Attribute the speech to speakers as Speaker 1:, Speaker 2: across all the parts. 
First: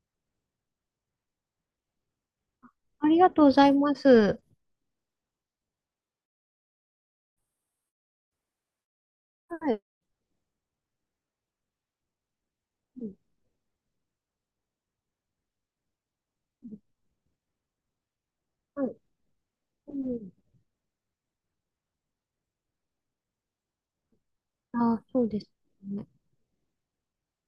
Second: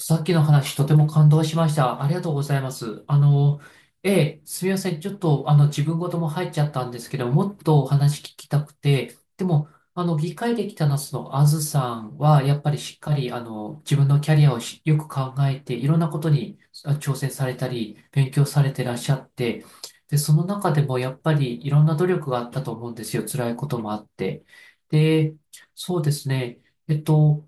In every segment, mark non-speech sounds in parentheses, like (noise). Speaker 1: さっきの話、とても感動しました。ありがとうございます。
Speaker 2: ありがとうございます。
Speaker 1: すみません。ちょっと、自分事も入っちゃったんですけど、もっとお話聞きたくて、でも、
Speaker 2: はい。
Speaker 1: 議会できたのあずさんは、やっぱりしっ
Speaker 2: う
Speaker 1: か
Speaker 2: ん。
Speaker 1: り、自分のキャリアをしよく考えて、いろんなことに挑戦されたり、勉強されて
Speaker 2: は
Speaker 1: らっ
Speaker 2: い。
Speaker 1: しゃって、
Speaker 2: う
Speaker 1: で、
Speaker 2: ん。
Speaker 1: その中でも、やっぱり、いろんな努力があったと思うんですよ。辛いこともあって。
Speaker 2: あ、そう
Speaker 1: で、
Speaker 2: です
Speaker 1: そう
Speaker 2: ね。
Speaker 1: ですね。えっと、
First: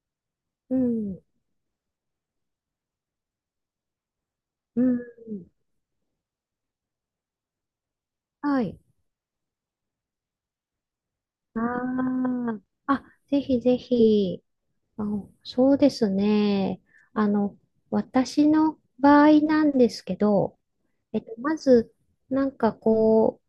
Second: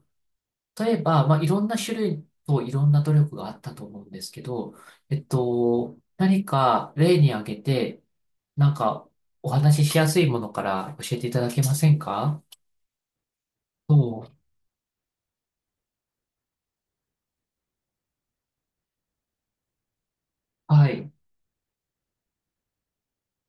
Speaker 2: う
Speaker 1: 例え
Speaker 2: ん。
Speaker 1: ば、まあ、いろんな種類といろんな努力があったと思うんですけど、
Speaker 2: うん。
Speaker 1: 何か例に挙げて、
Speaker 2: は
Speaker 1: なん
Speaker 2: い。
Speaker 1: かお話ししやすいものから教えていただけません
Speaker 2: あ
Speaker 1: か？
Speaker 2: あ。あ、ぜひぜ
Speaker 1: そう。
Speaker 2: ひ。あ、そうですね。あの、私の場合なんですけど、
Speaker 1: はい。
Speaker 2: まず、なんかこ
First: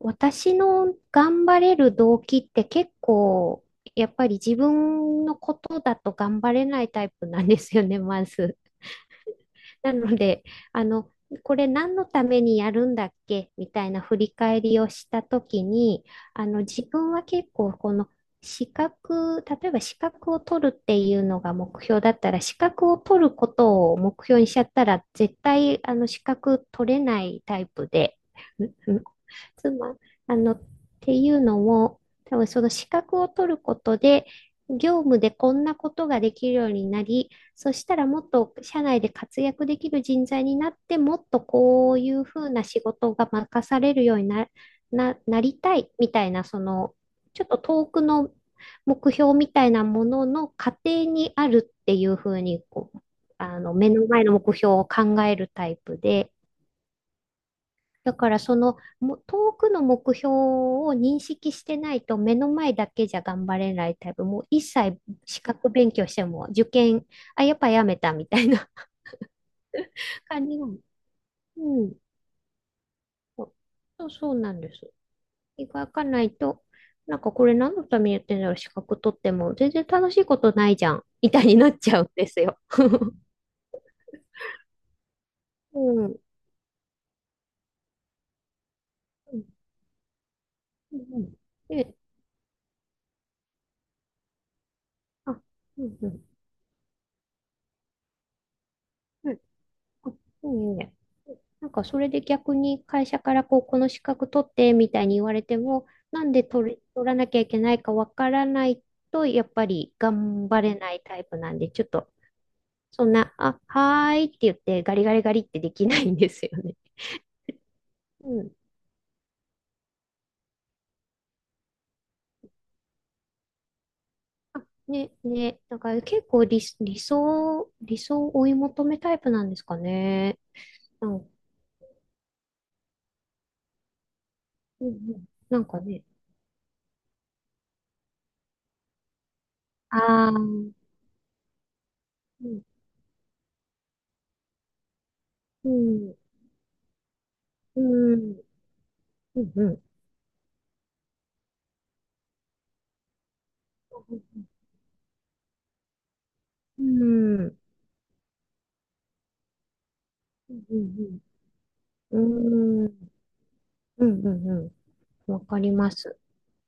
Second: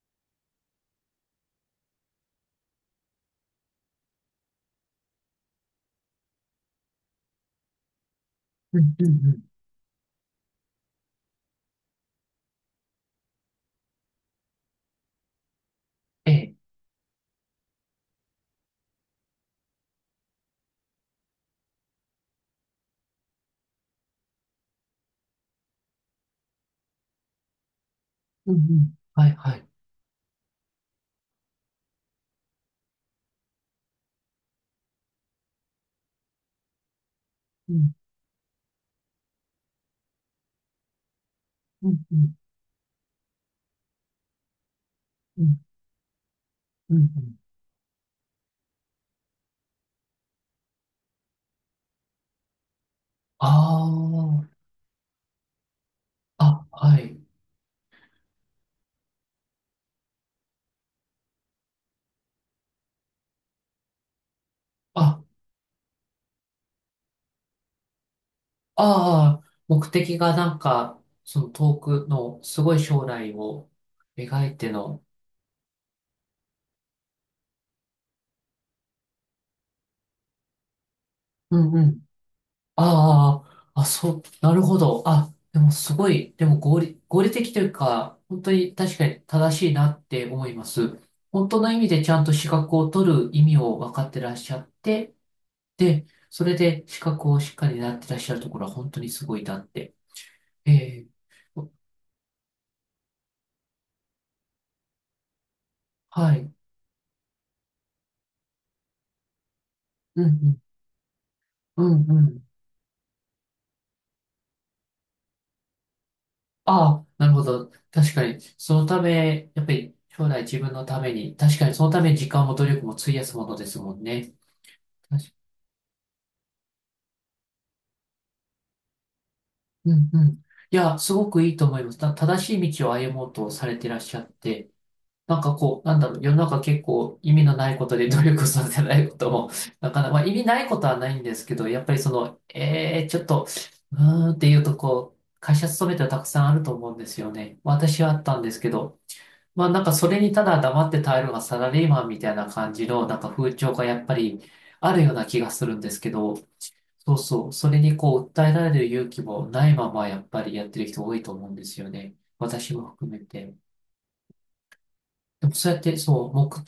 Speaker 2: 私の頑張れる動機って結構、やっぱり自分のことだと頑張れないタイプなんですよね、まず。
Speaker 1: うんうんうん。
Speaker 2: なので、あの、これ何のためにやるんだっけみたいな振り返りをしたときに、
Speaker 1: ええ。
Speaker 2: 自分は結構この資格、例えば資格を取るっていうのが目標だったら、資格を取ることを目標にしちゃったら、絶対あの資格取れないタイプで、
Speaker 1: うんうん。
Speaker 2: ん
Speaker 1: はいはい。
Speaker 2: 妻、あの、っていうのも、多分その資格を取ることで、業務でこんなことができるようになり、
Speaker 1: う
Speaker 2: そし
Speaker 1: ん
Speaker 2: たらもっと社内で活躍できる人材になって、もっと
Speaker 1: う
Speaker 2: こ
Speaker 1: ん
Speaker 2: うい
Speaker 1: う
Speaker 2: う
Speaker 1: ん
Speaker 2: ふうな仕事が任されるようにな
Speaker 1: う
Speaker 2: り
Speaker 1: ん
Speaker 2: たいみたいな、そ
Speaker 1: う
Speaker 2: の、
Speaker 1: んうん。
Speaker 2: ちょっと遠くの目標みたいなものの過程にあるっていうふうにこう、
Speaker 1: あ
Speaker 2: 目の前の目標を考えるタイプで、
Speaker 1: あ、あ、はい。
Speaker 2: だからそのも遠くの目標を認識してないと目の前だけじゃ頑張れないタイプ、もう一切
Speaker 1: あ、
Speaker 2: 資格勉強しても受験、あ、やっぱやめたみたいな
Speaker 1: ああ、目的
Speaker 2: (laughs)
Speaker 1: が
Speaker 2: 感
Speaker 1: な
Speaker 2: じ
Speaker 1: ん
Speaker 2: の。
Speaker 1: か、その遠
Speaker 2: うん。
Speaker 1: くのすごい将来
Speaker 2: そ
Speaker 1: を
Speaker 2: そう
Speaker 1: 描
Speaker 2: な
Speaker 1: い
Speaker 2: ん
Speaker 1: て
Speaker 2: です。
Speaker 1: の。
Speaker 2: 描かないと、なんかこれ何のためにやってんだろう、資格取っても全然楽しいことないじゃん、みたい
Speaker 1: う
Speaker 2: にな
Speaker 1: ん
Speaker 2: っ
Speaker 1: う
Speaker 2: ちゃう
Speaker 1: ん。
Speaker 2: んですよ。(laughs)
Speaker 1: ああ、あ、そう、なるほど。あ、でも
Speaker 2: う
Speaker 1: すご
Speaker 2: ん。
Speaker 1: い、でも合理的というか、本当に確かに
Speaker 2: うん。
Speaker 1: 正しいなって思いま
Speaker 2: う
Speaker 1: す。
Speaker 2: ん
Speaker 1: 本当の意味
Speaker 2: で、
Speaker 1: でちゃんと資格を取る意味を分かってらっしゃって、
Speaker 2: あ、うん
Speaker 1: で、
Speaker 2: うん。
Speaker 1: それで資格をしっかりなってらっしゃるところは本当にす
Speaker 2: う
Speaker 1: ご
Speaker 2: ん、
Speaker 1: いなって。
Speaker 2: あ、いい
Speaker 1: え
Speaker 2: ね。
Speaker 1: え。
Speaker 2: なんかそれで逆に会社からこう、この資格取ってみたいに言われても、なん
Speaker 1: は
Speaker 2: で
Speaker 1: い。
Speaker 2: 取れ、取らなきゃいけないかわからないと、やっぱり
Speaker 1: う
Speaker 2: 頑
Speaker 1: ん、
Speaker 2: 張れないタイプなんで、
Speaker 1: う
Speaker 2: ちょっ
Speaker 1: ん、う
Speaker 2: と、
Speaker 1: ん、うん。
Speaker 2: そんな、あ、はーいって言ってガリガリガリってできないんですよね。
Speaker 1: ああ、なるほど。確か
Speaker 2: う
Speaker 1: に、
Speaker 2: ん。
Speaker 1: そのため、やっぱり将来自分のために、確かにそのために時間も努力も費やすものですもんね。
Speaker 2: あ、ね、ね、だから結構理想を追い求めタイプなんですか
Speaker 1: うんう
Speaker 2: ね。
Speaker 1: ん。いや、
Speaker 2: な
Speaker 1: す
Speaker 2: ん、
Speaker 1: ごくいいと思います。正しい道を歩もうとされてらっしゃって、
Speaker 2: うんうん、
Speaker 1: なんか
Speaker 2: なんか
Speaker 1: こう、なん
Speaker 2: ね、
Speaker 1: だろう、世の中結構意味のないことで努力されてないことも、(laughs) なかなか、まあ、
Speaker 2: ああ、
Speaker 1: 意
Speaker 2: う
Speaker 1: 味ない
Speaker 2: ん、
Speaker 1: ことはないんですけど、やっぱりその、ちょっと、うーんっていうとこう、会社
Speaker 2: う
Speaker 1: 勤めては
Speaker 2: ん、
Speaker 1: たくさんあると思うんですよね。
Speaker 2: う
Speaker 1: 私はあっ
Speaker 2: ん、
Speaker 1: たんですけど、
Speaker 2: うん、
Speaker 1: まあ
Speaker 2: う
Speaker 1: な
Speaker 2: ん。
Speaker 1: んかそれにただ黙って耐えるのがサラリーマンみたいな感じの、なんか風潮がやっぱりあるような気がするんですけど、
Speaker 2: う
Speaker 1: そう
Speaker 2: ん。う
Speaker 1: そう。
Speaker 2: ん
Speaker 1: それにこう、訴えられる勇気もないまま、やっぱり
Speaker 2: う
Speaker 1: やってる人多
Speaker 2: ん
Speaker 1: いと思うんですよね。
Speaker 2: う
Speaker 1: 私
Speaker 2: ん。うー
Speaker 1: も含
Speaker 2: ん。
Speaker 1: めて。
Speaker 2: うんうんうん。わ
Speaker 1: でも
Speaker 2: か
Speaker 1: そ
Speaker 2: り
Speaker 1: うやっ
Speaker 2: ま
Speaker 1: て、
Speaker 2: す。
Speaker 1: そう、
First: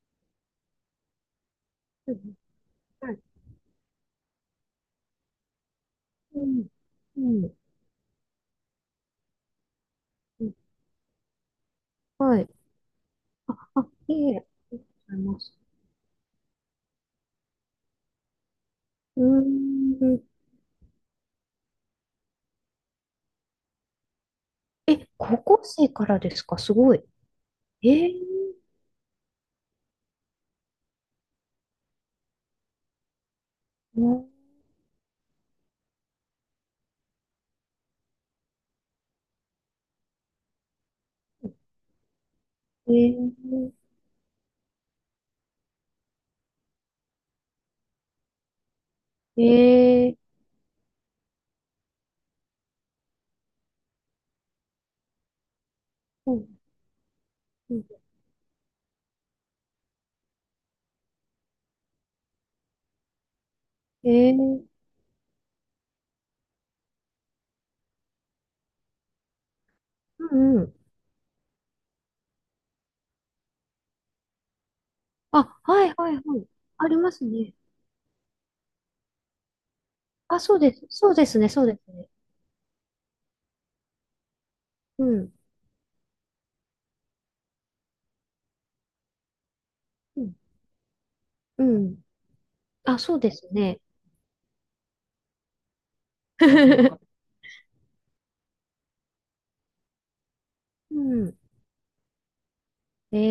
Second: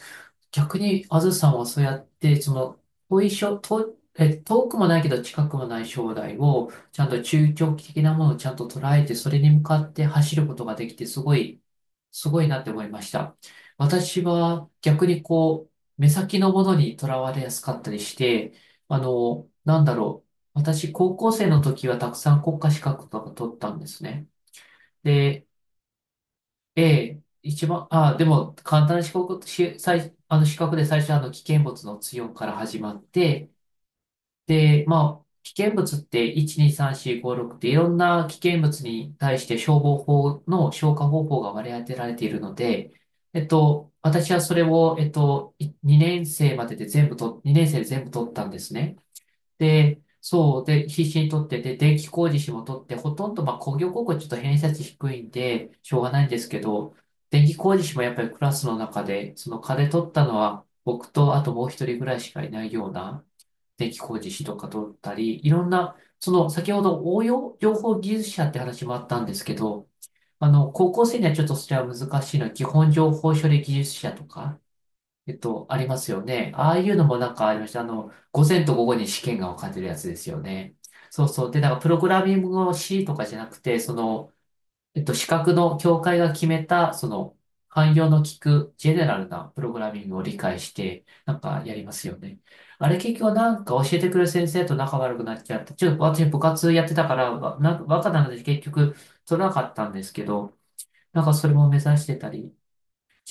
Speaker 1: 逆に、あずさんはそうやっ
Speaker 2: うん。
Speaker 1: て、その、
Speaker 2: はい。
Speaker 1: 遠いしょ、遠、え、遠くもないけど近くもない将来
Speaker 2: うん。
Speaker 1: を、ちゃん
Speaker 2: う
Speaker 1: と中
Speaker 2: ん。
Speaker 1: 長期的なものをちゃんと捉えて、それに向かって走
Speaker 2: う
Speaker 1: るこ
Speaker 2: ん、
Speaker 1: とができて、す
Speaker 2: は
Speaker 1: ごい
Speaker 2: い。
Speaker 1: なって思いました。
Speaker 2: あ、
Speaker 1: 私
Speaker 2: いえい、あ
Speaker 1: は
Speaker 2: りがとう
Speaker 1: 逆
Speaker 2: ござい
Speaker 1: に
Speaker 2: ます。
Speaker 1: こう、目先のものにとらわれやすかったりして、
Speaker 2: う
Speaker 1: なんだ
Speaker 2: ー
Speaker 1: ろう。
Speaker 2: ん。
Speaker 1: 私、高校生の時はたくさん国家資格とか取ったんですね。
Speaker 2: え、高
Speaker 1: で、
Speaker 2: 校生からですか、すごい。
Speaker 1: 一
Speaker 2: え
Speaker 1: 番、あ、でも、
Speaker 2: ー。
Speaker 1: 簡単な資格、し、最、あの、資格で最初は、危険物の強から始まって、
Speaker 2: うん、
Speaker 1: で、まあ、危険物って1、2、3、4、5、6っていろんな危険物に対して消防法の消火方法が割り当てられているの
Speaker 2: え
Speaker 1: で、
Speaker 2: ー。
Speaker 1: 私はそれを、2年生までで全部と、2年生で全部取ったんですね。で、
Speaker 2: えー。
Speaker 1: そう、で、必死に取って、で、電気工事士も取って、ほとんど、まあ、工業高校ちょっと偏差値低いんで、しょうがないん
Speaker 2: う
Speaker 1: です
Speaker 2: ん
Speaker 1: けど、電気
Speaker 2: う
Speaker 1: 工事
Speaker 2: ん、
Speaker 1: 士もやっぱりクラスの中で、その課で取ったのは、僕と、あともう一人ぐらいしかいないような、電気工事
Speaker 2: え
Speaker 1: 士と
Speaker 2: ー。
Speaker 1: か取ったり、いろんな、その、先ほど応用情報技術者って話もあったんですけど、
Speaker 2: うんうん。
Speaker 1: 高校生にはちょっとそれは難しいのは、基本情報処理技術者とか、
Speaker 2: あ、
Speaker 1: あり
Speaker 2: はい
Speaker 1: ます
Speaker 2: はいは
Speaker 1: よ
Speaker 2: い。
Speaker 1: ね。ああい
Speaker 2: あ
Speaker 1: う
Speaker 2: り
Speaker 1: の
Speaker 2: ま
Speaker 1: も
Speaker 2: す
Speaker 1: なんかあ
Speaker 2: ね。
Speaker 1: りました。午前と午後に試験が分かれてるやつですよ
Speaker 2: あ、そうで
Speaker 1: ね。
Speaker 2: す。そう
Speaker 1: そ
Speaker 2: で
Speaker 1: う
Speaker 2: す
Speaker 1: そ
Speaker 2: ね。
Speaker 1: う。で、
Speaker 2: そう
Speaker 1: なん
Speaker 2: で
Speaker 1: かプ
Speaker 2: す
Speaker 1: ログ
Speaker 2: ね。
Speaker 1: ラミングの C とかじゃなくて、その、
Speaker 2: う
Speaker 1: 資
Speaker 2: ん。
Speaker 1: 格の協会が決めた、その、汎用の効くジェネラルなプログラミング
Speaker 2: う
Speaker 1: を
Speaker 2: ん。
Speaker 1: 理解して、なんか
Speaker 2: う
Speaker 1: やりま
Speaker 2: ん。
Speaker 1: すよね。あれ
Speaker 2: あ、そ
Speaker 1: 結
Speaker 2: うで
Speaker 1: 局
Speaker 2: す
Speaker 1: なんか
Speaker 2: ね。
Speaker 1: 教えてくる先生と仲悪くなっちゃって、ちょっと私部活やってたか
Speaker 2: (laughs)
Speaker 1: ら、わなんか若なので結局取らなかったんですけど、
Speaker 2: う
Speaker 1: なんか
Speaker 2: ん。
Speaker 1: そ
Speaker 2: (laughs)
Speaker 1: れも目指してたり、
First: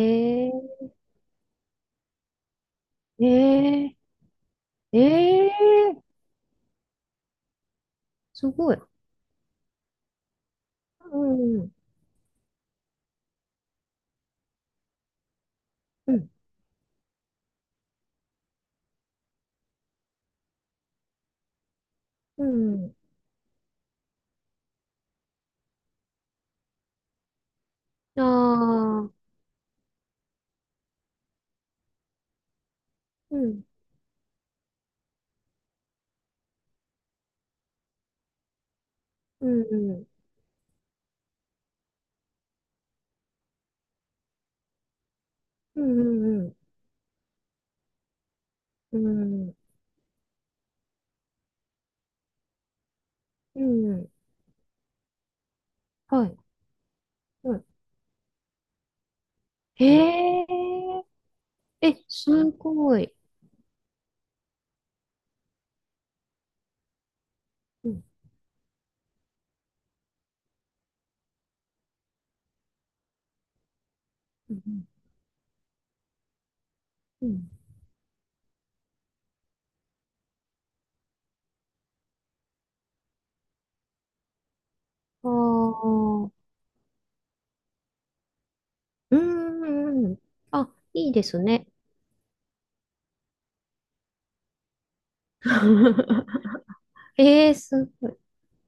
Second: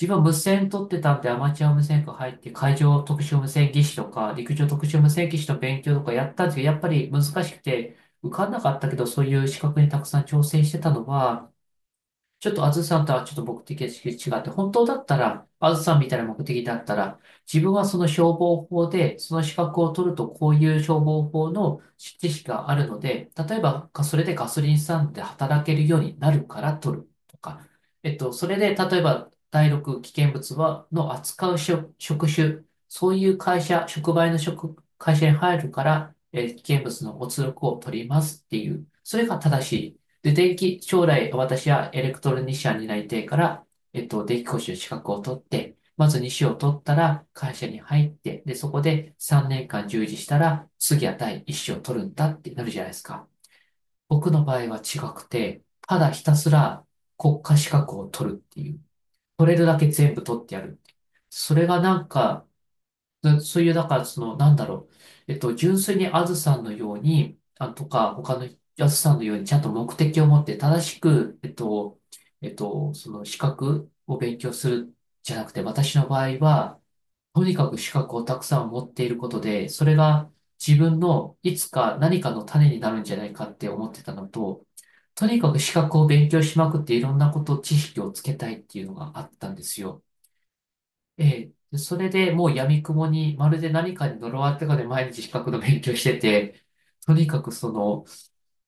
Speaker 1: 自分無線取っ
Speaker 2: ー、
Speaker 1: てたんで、アマチュア無線科入って、海上特殊無線技
Speaker 2: え
Speaker 1: 師とか、陸上特
Speaker 2: ー、
Speaker 1: 殊無線技
Speaker 2: え
Speaker 1: 師
Speaker 2: ー、
Speaker 1: の勉強とかやったんですけど、やっぱり難しくて、受か
Speaker 2: す
Speaker 1: んな
Speaker 2: ご
Speaker 1: か
Speaker 2: い。
Speaker 1: ったけど、そういう資格にたくさん挑戦してたの
Speaker 2: う
Speaker 1: は、
Speaker 2: ん、
Speaker 1: ちょっとあずさんとはちょっと目的が違って、本当だったら、あずさんみ
Speaker 2: う
Speaker 1: たいな
Speaker 2: ん、
Speaker 1: 目的だったら、自分はその消防法で、その資格を取るとこういう消防法の知
Speaker 2: う
Speaker 1: 識が
Speaker 2: ん。
Speaker 1: ある
Speaker 2: うん、
Speaker 1: ので、例えばそれでガソリンスタンドで働けるようになるから取るとか、
Speaker 2: あ
Speaker 1: それで例え
Speaker 2: あ、
Speaker 1: ば第6危険物は、の扱う職種、そういう
Speaker 2: う
Speaker 1: 会
Speaker 2: ん、
Speaker 1: 社、触媒の会社に入るから、危険物のお通告を取りますっていう、それが
Speaker 2: うん、
Speaker 1: 正し
Speaker 2: う
Speaker 1: い。
Speaker 2: ん、
Speaker 1: で、将来私はエレクトロニシャンになりたいから、電気講習資格を取って、
Speaker 2: う
Speaker 1: まず2
Speaker 2: ん、う
Speaker 1: 種を
Speaker 2: ん、
Speaker 1: 取ったら会社に入って、で、そこ
Speaker 2: う
Speaker 1: で3
Speaker 2: ん、
Speaker 1: 年間従事したら、次は第1種を取るんだってなるじゃないですか。
Speaker 2: うん、
Speaker 1: 僕の場合は違くて、ただひ
Speaker 2: は
Speaker 1: た
Speaker 2: い、
Speaker 1: すら国家
Speaker 2: は
Speaker 1: 資格を取るっていう。取れるだ
Speaker 2: い。
Speaker 1: け全部取っ
Speaker 2: へ
Speaker 1: てやる。
Speaker 2: え
Speaker 1: それが
Speaker 2: ー、
Speaker 1: な
Speaker 2: え、
Speaker 1: ん
Speaker 2: す
Speaker 1: か、
Speaker 2: ごい。
Speaker 1: そういう、だから、その、なんだろう。純粋にあずさんのように、あ、と
Speaker 2: うん、
Speaker 1: か、他のあずさんのように、ちゃんと目的を持って、正しく、その資格を勉強
Speaker 2: う
Speaker 1: す
Speaker 2: ん、
Speaker 1: るじゃなくて、私の場合は、
Speaker 2: うん。う
Speaker 1: と
Speaker 2: ん、
Speaker 1: にかく資格をたくさん持っていることで、それが自分のいつか何かの種になるんじゃないかって思ってたのと、と
Speaker 2: あ
Speaker 1: にかく資格を勉
Speaker 2: あ、
Speaker 1: 強しまくっていろんなこと、知識をつけたいっていうの
Speaker 2: う
Speaker 1: があったんですよ。
Speaker 2: ん、うん。あ、いいで
Speaker 1: え
Speaker 2: す
Speaker 1: え、
Speaker 2: ね。
Speaker 1: でそれでもう闇雲に、まるで何かに呪われてかで毎日資格の勉強して
Speaker 2: (laughs)
Speaker 1: て、とにか
Speaker 2: え
Speaker 1: く
Speaker 2: ー、
Speaker 1: そ
Speaker 2: す
Speaker 1: の、
Speaker 2: ごい。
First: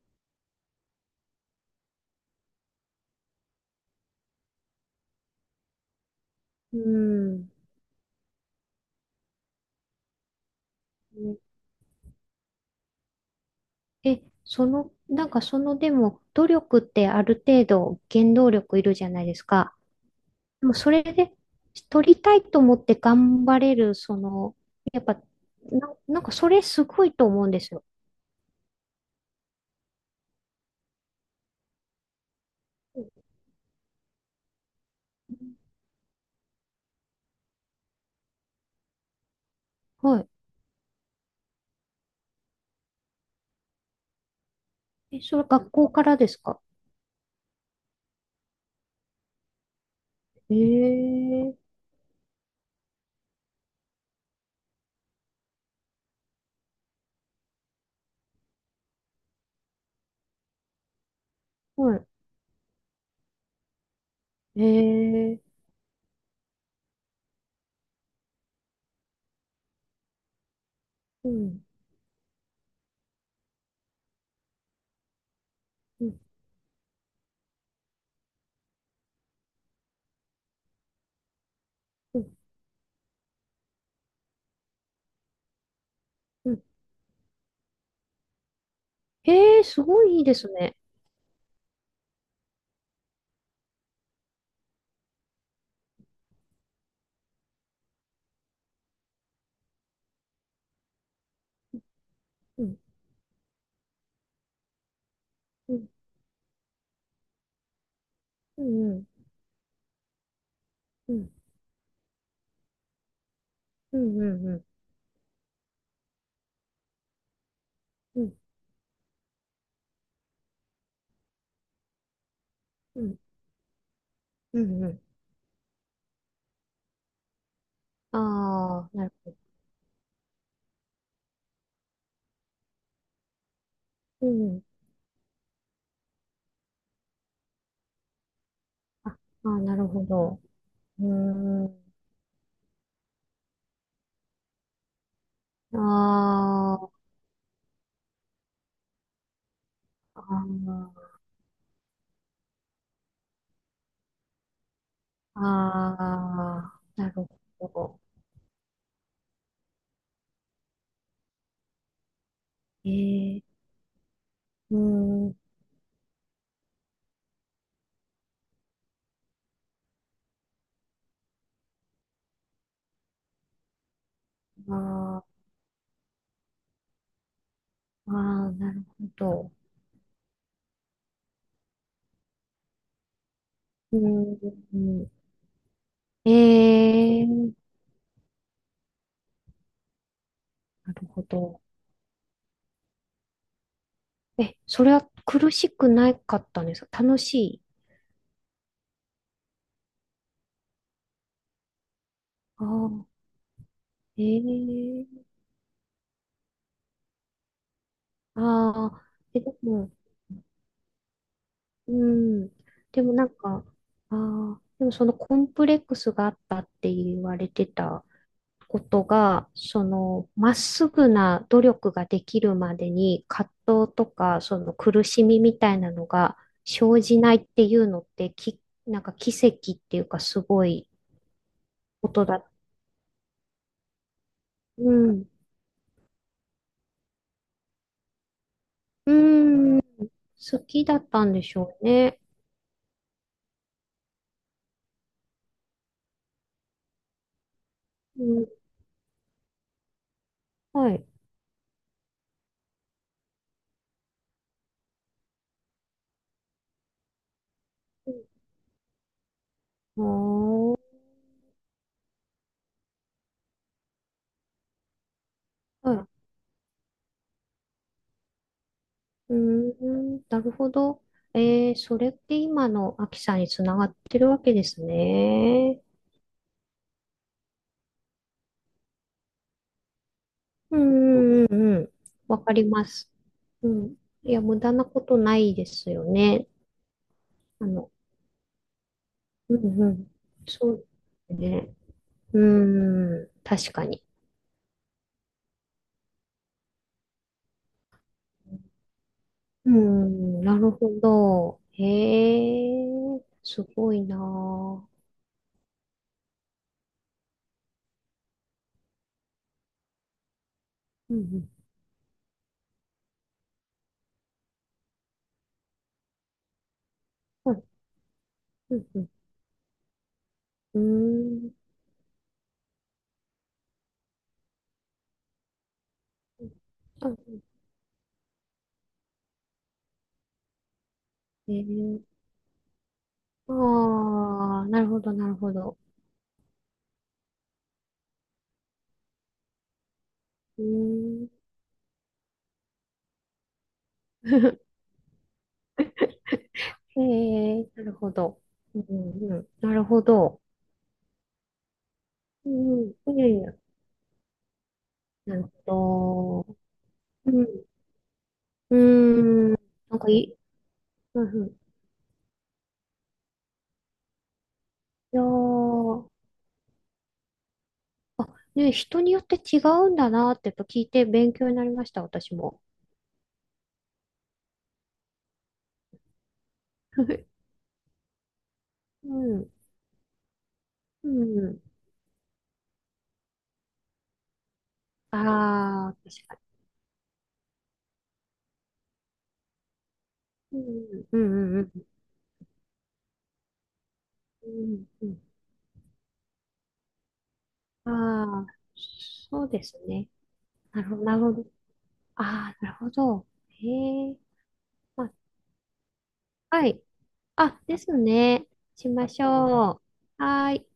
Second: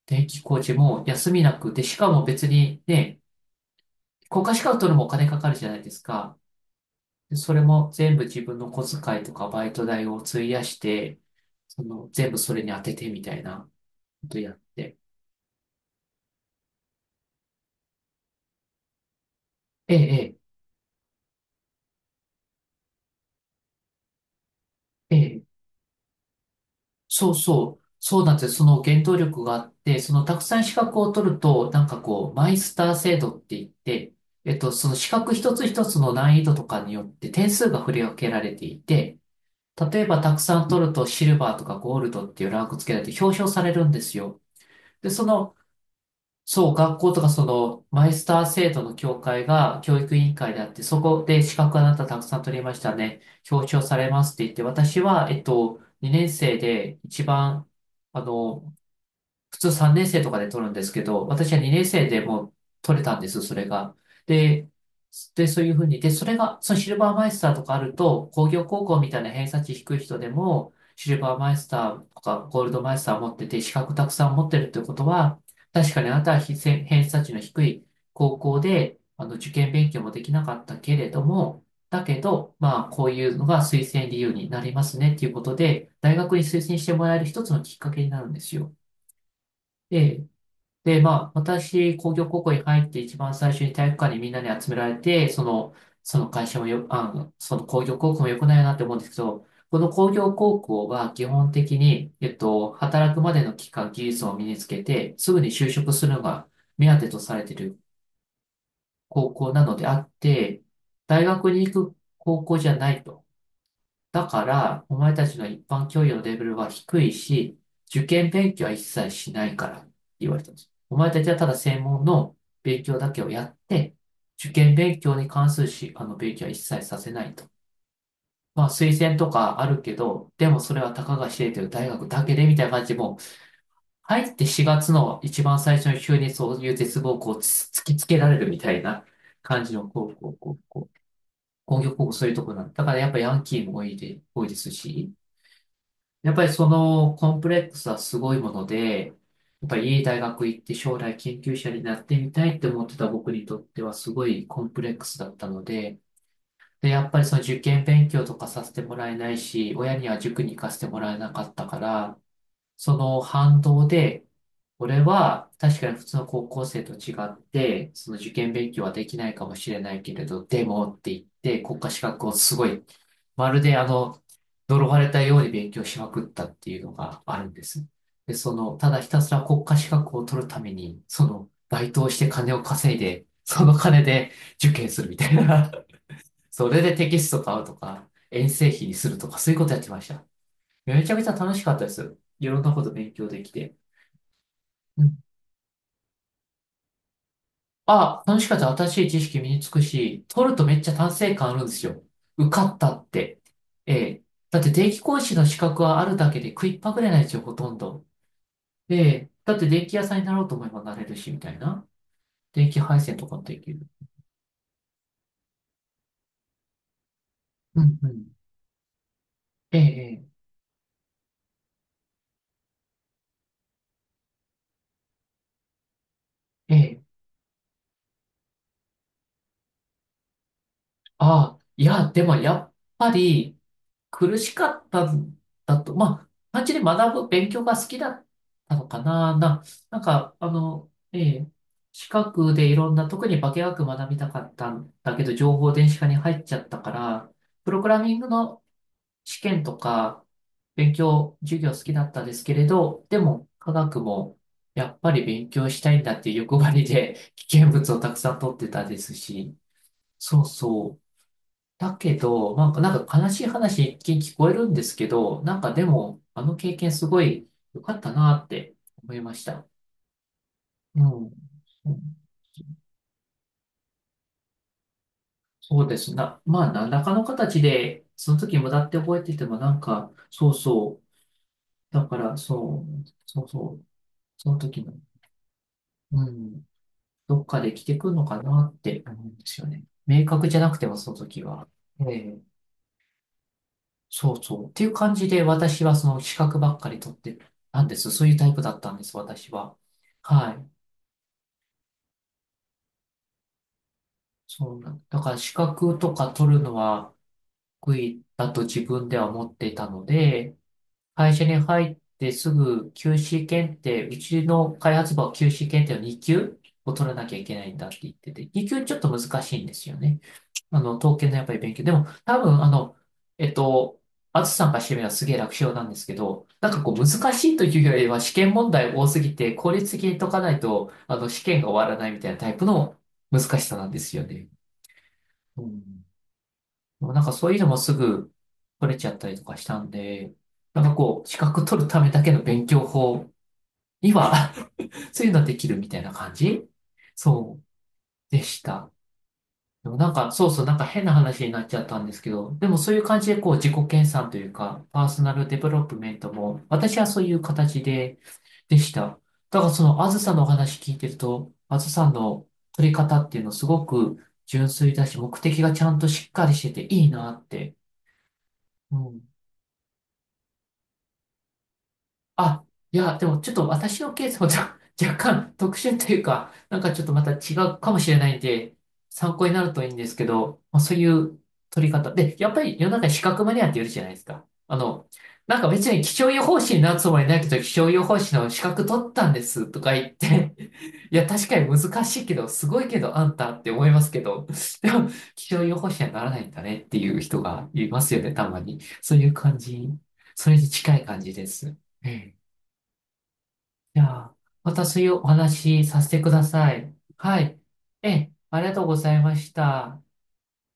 Speaker 1: 電気工事も休みなくて、しかも別にね、国家資格取るのもお金かかるじゃないですか。
Speaker 2: う
Speaker 1: で
Speaker 2: ん。
Speaker 1: それも全部自分の小遣いとかバイト代を費やして、その、全部それに当ててみたいな
Speaker 2: え、
Speaker 1: ことやっ
Speaker 2: その、
Speaker 1: て。
Speaker 2: なんかそのでも努力ってある程度原動力いるじゃないですか。
Speaker 1: ええ、
Speaker 2: でもそれで取りたいと思って頑張れる、その、やっぱ、
Speaker 1: ええ、ええ。
Speaker 2: なんかそれすごいと
Speaker 1: そう
Speaker 2: 思うんです
Speaker 1: そ
Speaker 2: よ。
Speaker 1: う、そうなんですよ。その原動力があって、そのたくさん資格を取ると、なんかこう、マイスター制度って言って、その資格一つ一つの難易度とかによって点数が振り分けられていて、例えば
Speaker 2: は
Speaker 1: たくさん取るとシルバーとかゴールドっていうランク付けられて表彰されるんですよ。で、
Speaker 2: い。え、それ学校からですか？
Speaker 1: そう、学校とかその、マイスター制度の協会が教育委員会であって、そこで資
Speaker 2: ええ、
Speaker 1: 格あなたたくさん取りましたね。表彰されますって言って、私は、2年生で一番、あの、普通3年生とかで取るんですけど、私は2年
Speaker 2: はい。
Speaker 1: 生でもう取れたんです、それが。で、
Speaker 2: え
Speaker 1: で、
Speaker 2: え、
Speaker 1: そういうふうに、で、それが、そのシルバーマイスターとかあると、工業高校みたいな偏差値低い人でも、シル
Speaker 2: う
Speaker 1: バーマイ
Speaker 2: ん、
Speaker 1: スターとかゴールドマイスター持ってて、資格たくさん持ってるってことは、確か
Speaker 2: う
Speaker 1: にあ
Speaker 2: ん、
Speaker 1: なたは非偏偏差値の低い高校で、受験勉強もできなかったけれども、だ
Speaker 2: う
Speaker 1: け
Speaker 2: ん、
Speaker 1: ど、まあ、こういうのが推薦理由になりますねっていうことで、大学に
Speaker 2: うん。
Speaker 1: 推薦してもらえる一つのきっかけになるんですよ。
Speaker 2: ええ、すごいいい
Speaker 1: で
Speaker 2: ですね。
Speaker 1: で、まあ、私、工業高校に入って一番最初に体育館にみんなに集められて、その会社もよ、その工業高校も良くないなって思うんですけど、この工業高校は基本的に、
Speaker 2: うん、
Speaker 1: 働くまでの期間、技術を身につけて、すぐに就
Speaker 2: うん、
Speaker 1: 職するのが目当てとされている
Speaker 2: うん、
Speaker 1: 高校なのであって、
Speaker 2: う
Speaker 1: 大
Speaker 2: ん、
Speaker 1: 学に行く高校じゃないと。
Speaker 2: うん、う
Speaker 1: だか
Speaker 2: ん、うん、
Speaker 1: ら、お前たちの一般教養のレベルは低いし、受
Speaker 2: う
Speaker 1: 験
Speaker 2: ん、
Speaker 1: 勉強は一切しないからって言われたんです。お前たちはただ専門の勉強だけをやって、受
Speaker 2: う
Speaker 1: 験
Speaker 2: ん、う
Speaker 1: 勉
Speaker 2: ん。
Speaker 1: 強に関するし、あの勉強は一切させないと。
Speaker 2: あ
Speaker 1: まあ、推
Speaker 2: あ、なる
Speaker 1: 薦と
Speaker 2: ほど。
Speaker 1: かあるけど、でもそれはたかが知れてる大学だけでみたいな感じで、もう入
Speaker 2: う
Speaker 1: って
Speaker 2: ん、
Speaker 1: 4月の一番最初に急にそういう絶望をこうつ突きつけられるみたいな
Speaker 2: あ、あ
Speaker 1: 感
Speaker 2: ー、
Speaker 1: じ
Speaker 2: なる
Speaker 1: の、
Speaker 2: ほ
Speaker 1: こう、こう、
Speaker 2: ど。
Speaker 1: こう、こう、
Speaker 2: うー
Speaker 1: 工
Speaker 2: ん。
Speaker 1: 業高校そういうところなんだ。だからやっぱヤンキーも多いですし、
Speaker 2: あ
Speaker 1: やっぱりそ
Speaker 2: ー
Speaker 1: のコンプレックスはすごいもので、やっぱりいい大
Speaker 2: あ
Speaker 1: 学行って
Speaker 2: ー、
Speaker 1: 将来研究者になってみたいって思ってた僕にとってはすごいコンプレックスだっ
Speaker 2: あ
Speaker 1: たので、で、
Speaker 2: ー
Speaker 1: や
Speaker 2: な
Speaker 1: っぱり
Speaker 2: る
Speaker 1: その受
Speaker 2: ほ
Speaker 1: 験
Speaker 2: ど。
Speaker 1: 勉強とかさせてもらえないし、親には塾に行かせてもらえなかったから、
Speaker 2: え
Speaker 1: その
Speaker 2: ー、
Speaker 1: 反動で、
Speaker 2: うー
Speaker 1: 俺
Speaker 2: ん、
Speaker 1: は確かに普通の高校生と違って、その受験勉強はできないかもしれないけれど、でもって言って国家資格をすごいまるで呪われ
Speaker 2: あ
Speaker 1: たように勉強しまくったっていうのがあるんです。
Speaker 2: ー
Speaker 1: で、
Speaker 2: あー、なる
Speaker 1: ただ
Speaker 2: ほ
Speaker 1: ひたすら
Speaker 2: ど。
Speaker 1: 国家資格を取るために、バイトをして金を稼いで、その
Speaker 2: う
Speaker 1: 金で
Speaker 2: ー
Speaker 1: 受験する
Speaker 2: ん、
Speaker 1: みたいな。
Speaker 2: え
Speaker 1: (laughs) それでテキスト
Speaker 2: ー、
Speaker 1: 買うとか、遠征費にするとか、そういうことやってました。
Speaker 2: な
Speaker 1: め
Speaker 2: る
Speaker 1: ちゃく
Speaker 2: ほ
Speaker 1: ちゃ楽
Speaker 2: ど。
Speaker 1: しかったです。いろんなこと勉強できて。
Speaker 2: え、それは苦しくなかったんですか？楽しい。
Speaker 1: あ、楽しかった。新しい知識身につくし、取るとめっちゃ達成感あるんですよ。受
Speaker 2: あ
Speaker 1: かった
Speaker 2: あ、
Speaker 1: って。ええ。
Speaker 2: え
Speaker 1: だって電気講
Speaker 2: ー、
Speaker 1: 師の資格はあるだけで食いっぱぐれないですよ、ほとんど。
Speaker 2: あ
Speaker 1: え
Speaker 2: あ、
Speaker 1: え。
Speaker 2: え、で
Speaker 1: だって電
Speaker 2: も、
Speaker 1: 気屋さんになろうと思えばなれるし、みたいな。
Speaker 2: うん、
Speaker 1: 電気配
Speaker 2: でも
Speaker 1: 線
Speaker 2: な
Speaker 1: と
Speaker 2: ん
Speaker 1: かもで
Speaker 2: か、
Speaker 1: きる。
Speaker 2: ああ、でもそのコンプレックスがあったって言われて
Speaker 1: うん
Speaker 2: た
Speaker 1: うん。
Speaker 2: ことが、
Speaker 1: え
Speaker 2: その、
Speaker 1: え、
Speaker 2: まっすぐな努力ができるまでに葛藤とか、その苦しみみたいなのが
Speaker 1: ええ、え
Speaker 2: 生
Speaker 1: え。
Speaker 2: じないっていうのって、き、なんか奇跡っていうかすごい
Speaker 1: ああ、い
Speaker 2: こ
Speaker 1: や、で
Speaker 2: と
Speaker 1: も
Speaker 2: だ。
Speaker 1: やっぱり、苦しかっ
Speaker 2: う
Speaker 1: た
Speaker 2: ん。
Speaker 1: んだと、まあ、単純に学ぶ、勉強が好きだったのか
Speaker 2: う
Speaker 1: な、な、
Speaker 2: ん。
Speaker 1: なんか、
Speaker 2: 好きだっ
Speaker 1: え
Speaker 2: たんで
Speaker 1: え、
Speaker 2: しょう
Speaker 1: 資
Speaker 2: ね。
Speaker 1: 格でいろんな、特に化学学びたかったんだけど、情報電子化に入っちゃったから、プログラミン
Speaker 2: う
Speaker 1: グ
Speaker 2: ん。
Speaker 1: の試験とか、勉
Speaker 2: はい。
Speaker 1: 強、授業好きだったんですけれど、でも、科学も、やっぱり勉強したいんだっていう欲張りで、危険物をたくさん取ってたですし、そうそ
Speaker 2: あ
Speaker 1: う。だけど、まあ、なんか悲しい話一見聞こえるんですけど、なんかで
Speaker 2: ー、は
Speaker 1: も、
Speaker 2: い。
Speaker 1: あの経験すごい良かったなって思い
Speaker 2: う
Speaker 1: ま
Speaker 2: ー
Speaker 1: した。
Speaker 2: ん、なるほ
Speaker 1: う
Speaker 2: ど。
Speaker 1: ん。
Speaker 2: えー、それって今のアキさんにつながってるわけですね。
Speaker 1: そうですな。まあ、何らかの形で、その時無駄って覚えてても、なんか、そう
Speaker 2: う
Speaker 1: そ
Speaker 2: んうんうんうん。
Speaker 1: う。だから、
Speaker 2: わかりま
Speaker 1: そう、
Speaker 2: す。
Speaker 1: そう
Speaker 2: う
Speaker 1: そう。
Speaker 2: ん。いや、
Speaker 1: その
Speaker 2: 無駄
Speaker 1: 時
Speaker 2: な
Speaker 1: の、
Speaker 2: ことないですよ
Speaker 1: う
Speaker 2: ね。
Speaker 1: ん、どっか
Speaker 2: あ
Speaker 1: で来
Speaker 2: の、
Speaker 1: てくるのかなって思うんで
Speaker 2: う
Speaker 1: すよ
Speaker 2: ん
Speaker 1: ね。
Speaker 2: うん。
Speaker 1: 明確じゃ
Speaker 2: そ
Speaker 1: なく
Speaker 2: う
Speaker 1: ても、その
Speaker 2: です
Speaker 1: 時は。
Speaker 2: ね。
Speaker 1: ええ、
Speaker 2: うん、確かに。
Speaker 1: そうそう。っていう感じで、私はその資格ばっかり取ってたんです。そういうタイプだったんです、私
Speaker 2: う
Speaker 1: は。
Speaker 2: ん。
Speaker 1: は
Speaker 2: な
Speaker 1: い。
Speaker 2: るほど。へえ、すごいな
Speaker 1: そうな
Speaker 2: ぁ。
Speaker 1: んだから資格とか取るのは得意だと自分では思っていたので、
Speaker 2: う
Speaker 1: 会社
Speaker 2: ん
Speaker 1: に入ってすぐ QC 検定、うちの開発部は QC 検定の2級を取らなきゃい
Speaker 2: う
Speaker 1: け
Speaker 2: ん、う
Speaker 1: な
Speaker 2: ん、
Speaker 1: いんだって言ってて、2
Speaker 2: う
Speaker 1: 級
Speaker 2: ん
Speaker 1: ちょ
Speaker 2: う
Speaker 1: っ
Speaker 2: ん。
Speaker 1: と難しいんですよね。
Speaker 2: う
Speaker 1: あ
Speaker 2: ー
Speaker 1: の、刀剣のやっ
Speaker 2: ん、
Speaker 1: ぱり勉強。でも、多分、えっと、あずさんがしてみればすげえ楽勝なんですけど、なんかこう難
Speaker 2: あ、
Speaker 1: しいというよりは試験問題多すぎて効率的に解かないと、試
Speaker 2: へえ
Speaker 1: 験が終わら
Speaker 2: ー、
Speaker 1: ないみたいなタイプの難しさなんで
Speaker 2: あ
Speaker 1: すよね。
Speaker 2: あ、なるほど、なるほ
Speaker 1: う
Speaker 2: ど。
Speaker 1: ん。なんかそういうのもすぐ取れちゃったりとかしたんで、
Speaker 2: う
Speaker 1: なんかこ
Speaker 2: ー
Speaker 1: う、
Speaker 2: ん。
Speaker 1: 資格取るためだけの勉強法には
Speaker 2: (laughs)
Speaker 1: (laughs) そういうのできるみたいな感じ
Speaker 2: へ
Speaker 1: そう
Speaker 2: え、なるほど。
Speaker 1: でし
Speaker 2: うん、
Speaker 1: た。
Speaker 2: うん、なる
Speaker 1: でも
Speaker 2: ほ
Speaker 1: なんか、
Speaker 2: ど。
Speaker 1: そうそう、なんか変な話になっちゃったんですけ
Speaker 2: う
Speaker 1: ど、でもそう
Speaker 2: ん、
Speaker 1: いう
Speaker 2: うん、い
Speaker 1: 感
Speaker 2: や
Speaker 1: じ
Speaker 2: い
Speaker 1: でこ
Speaker 2: や、
Speaker 1: う自己研鑽というか、パーソナ
Speaker 2: なる
Speaker 1: ルデベロップメント
Speaker 2: ほ
Speaker 1: も、私はそう
Speaker 2: ど。
Speaker 1: いう
Speaker 2: うん、
Speaker 1: 形で、
Speaker 2: う
Speaker 1: で
Speaker 2: ー
Speaker 1: した。
Speaker 2: ん、
Speaker 1: だからそ
Speaker 2: なん
Speaker 1: の、
Speaker 2: か
Speaker 1: あ
Speaker 2: い
Speaker 1: ずさ
Speaker 2: い、
Speaker 1: んのお話聞いてる
Speaker 2: うんうん、い
Speaker 1: と、あずさんの取り方っていうのすごく純粋だし、
Speaker 2: や
Speaker 1: 目的がちゃん
Speaker 2: ー、
Speaker 1: としっかりしてていいなって。
Speaker 2: あ、ね、
Speaker 1: う
Speaker 2: 人によ
Speaker 1: ん
Speaker 2: って違うんだなってやっぱ聞いて勉強になりました、私も。
Speaker 1: あ、いや、でもちょっと私のケースも若 (laughs) 若干特殊というか、なんかちょっとまた
Speaker 2: (laughs)
Speaker 1: 違うかもしれないんで、
Speaker 2: う
Speaker 1: 参考
Speaker 2: ん、
Speaker 1: になるといいんですけど、まあ、そう
Speaker 2: う
Speaker 1: いう
Speaker 2: ん、
Speaker 1: 取り方。で、やっぱり世の中に資格マニアっているじゃないですか。なんか別
Speaker 2: あ
Speaker 1: に
Speaker 2: ー、
Speaker 1: 気
Speaker 2: 確
Speaker 1: 象予
Speaker 2: か
Speaker 1: 報士になるつもりないけど、気象予報士の資格取ったんですとか言って、
Speaker 2: に。うん、
Speaker 1: (laughs) い
Speaker 2: う
Speaker 1: や、確
Speaker 2: ん、
Speaker 1: か
Speaker 2: う
Speaker 1: に
Speaker 2: ん、
Speaker 1: 難しいけど、すごいけど、あんたって思いますけど、
Speaker 2: うん、
Speaker 1: で
Speaker 2: う
Speaker 1: も、
Speaker 2: ん、うん、
Speaker 1: 気象予報士にはならないんだねっていう人がいますよね、
Speaker 2: あー、
Speaker 1: たまに。そういう
Speaker 2: そう
Speaker 1: 感
Speaker 2: です
Speaker 1: じ、
Speaker 2: ね。
Speaker 1: それに
Speaker 2: なる
Speaker 1: 近
Speaker 2: ほど、
Speaker 1: い
Speaker 2: なる
Speaker 1: 感
Speaker 2: ほ
Speaker 1: じで
Speaker 2: ど。
Speaker 1: す。ええ。
Speaker 2: あー、なるほど。
Speaker 1: じゃ
Speaker 2: へえ、
Speaker 1: あ、またそう
Speaker 2: ま
Speaker 1: い
Speaker 2: あ、
Speaker 1: うお話しさせてくだ
Speaker 2: は
Speaker 1: さ
Speaker 2: い。
Speaker 1: い。は
Speaker 2: あ、
Speaker 1: い。
Speaker 2: です
Speaker 1: ええ、
Speaker 2: ね。
Speaker 1: ありがとう
Speaker 2: し
Speaker 1: ご
Speaker 2: ま
Speaker 1: ざい
Speaker 2: し
Speaker 1: まし
Speaker 2: ょう。
Speaker 1: た。
Speaker 2: はーい。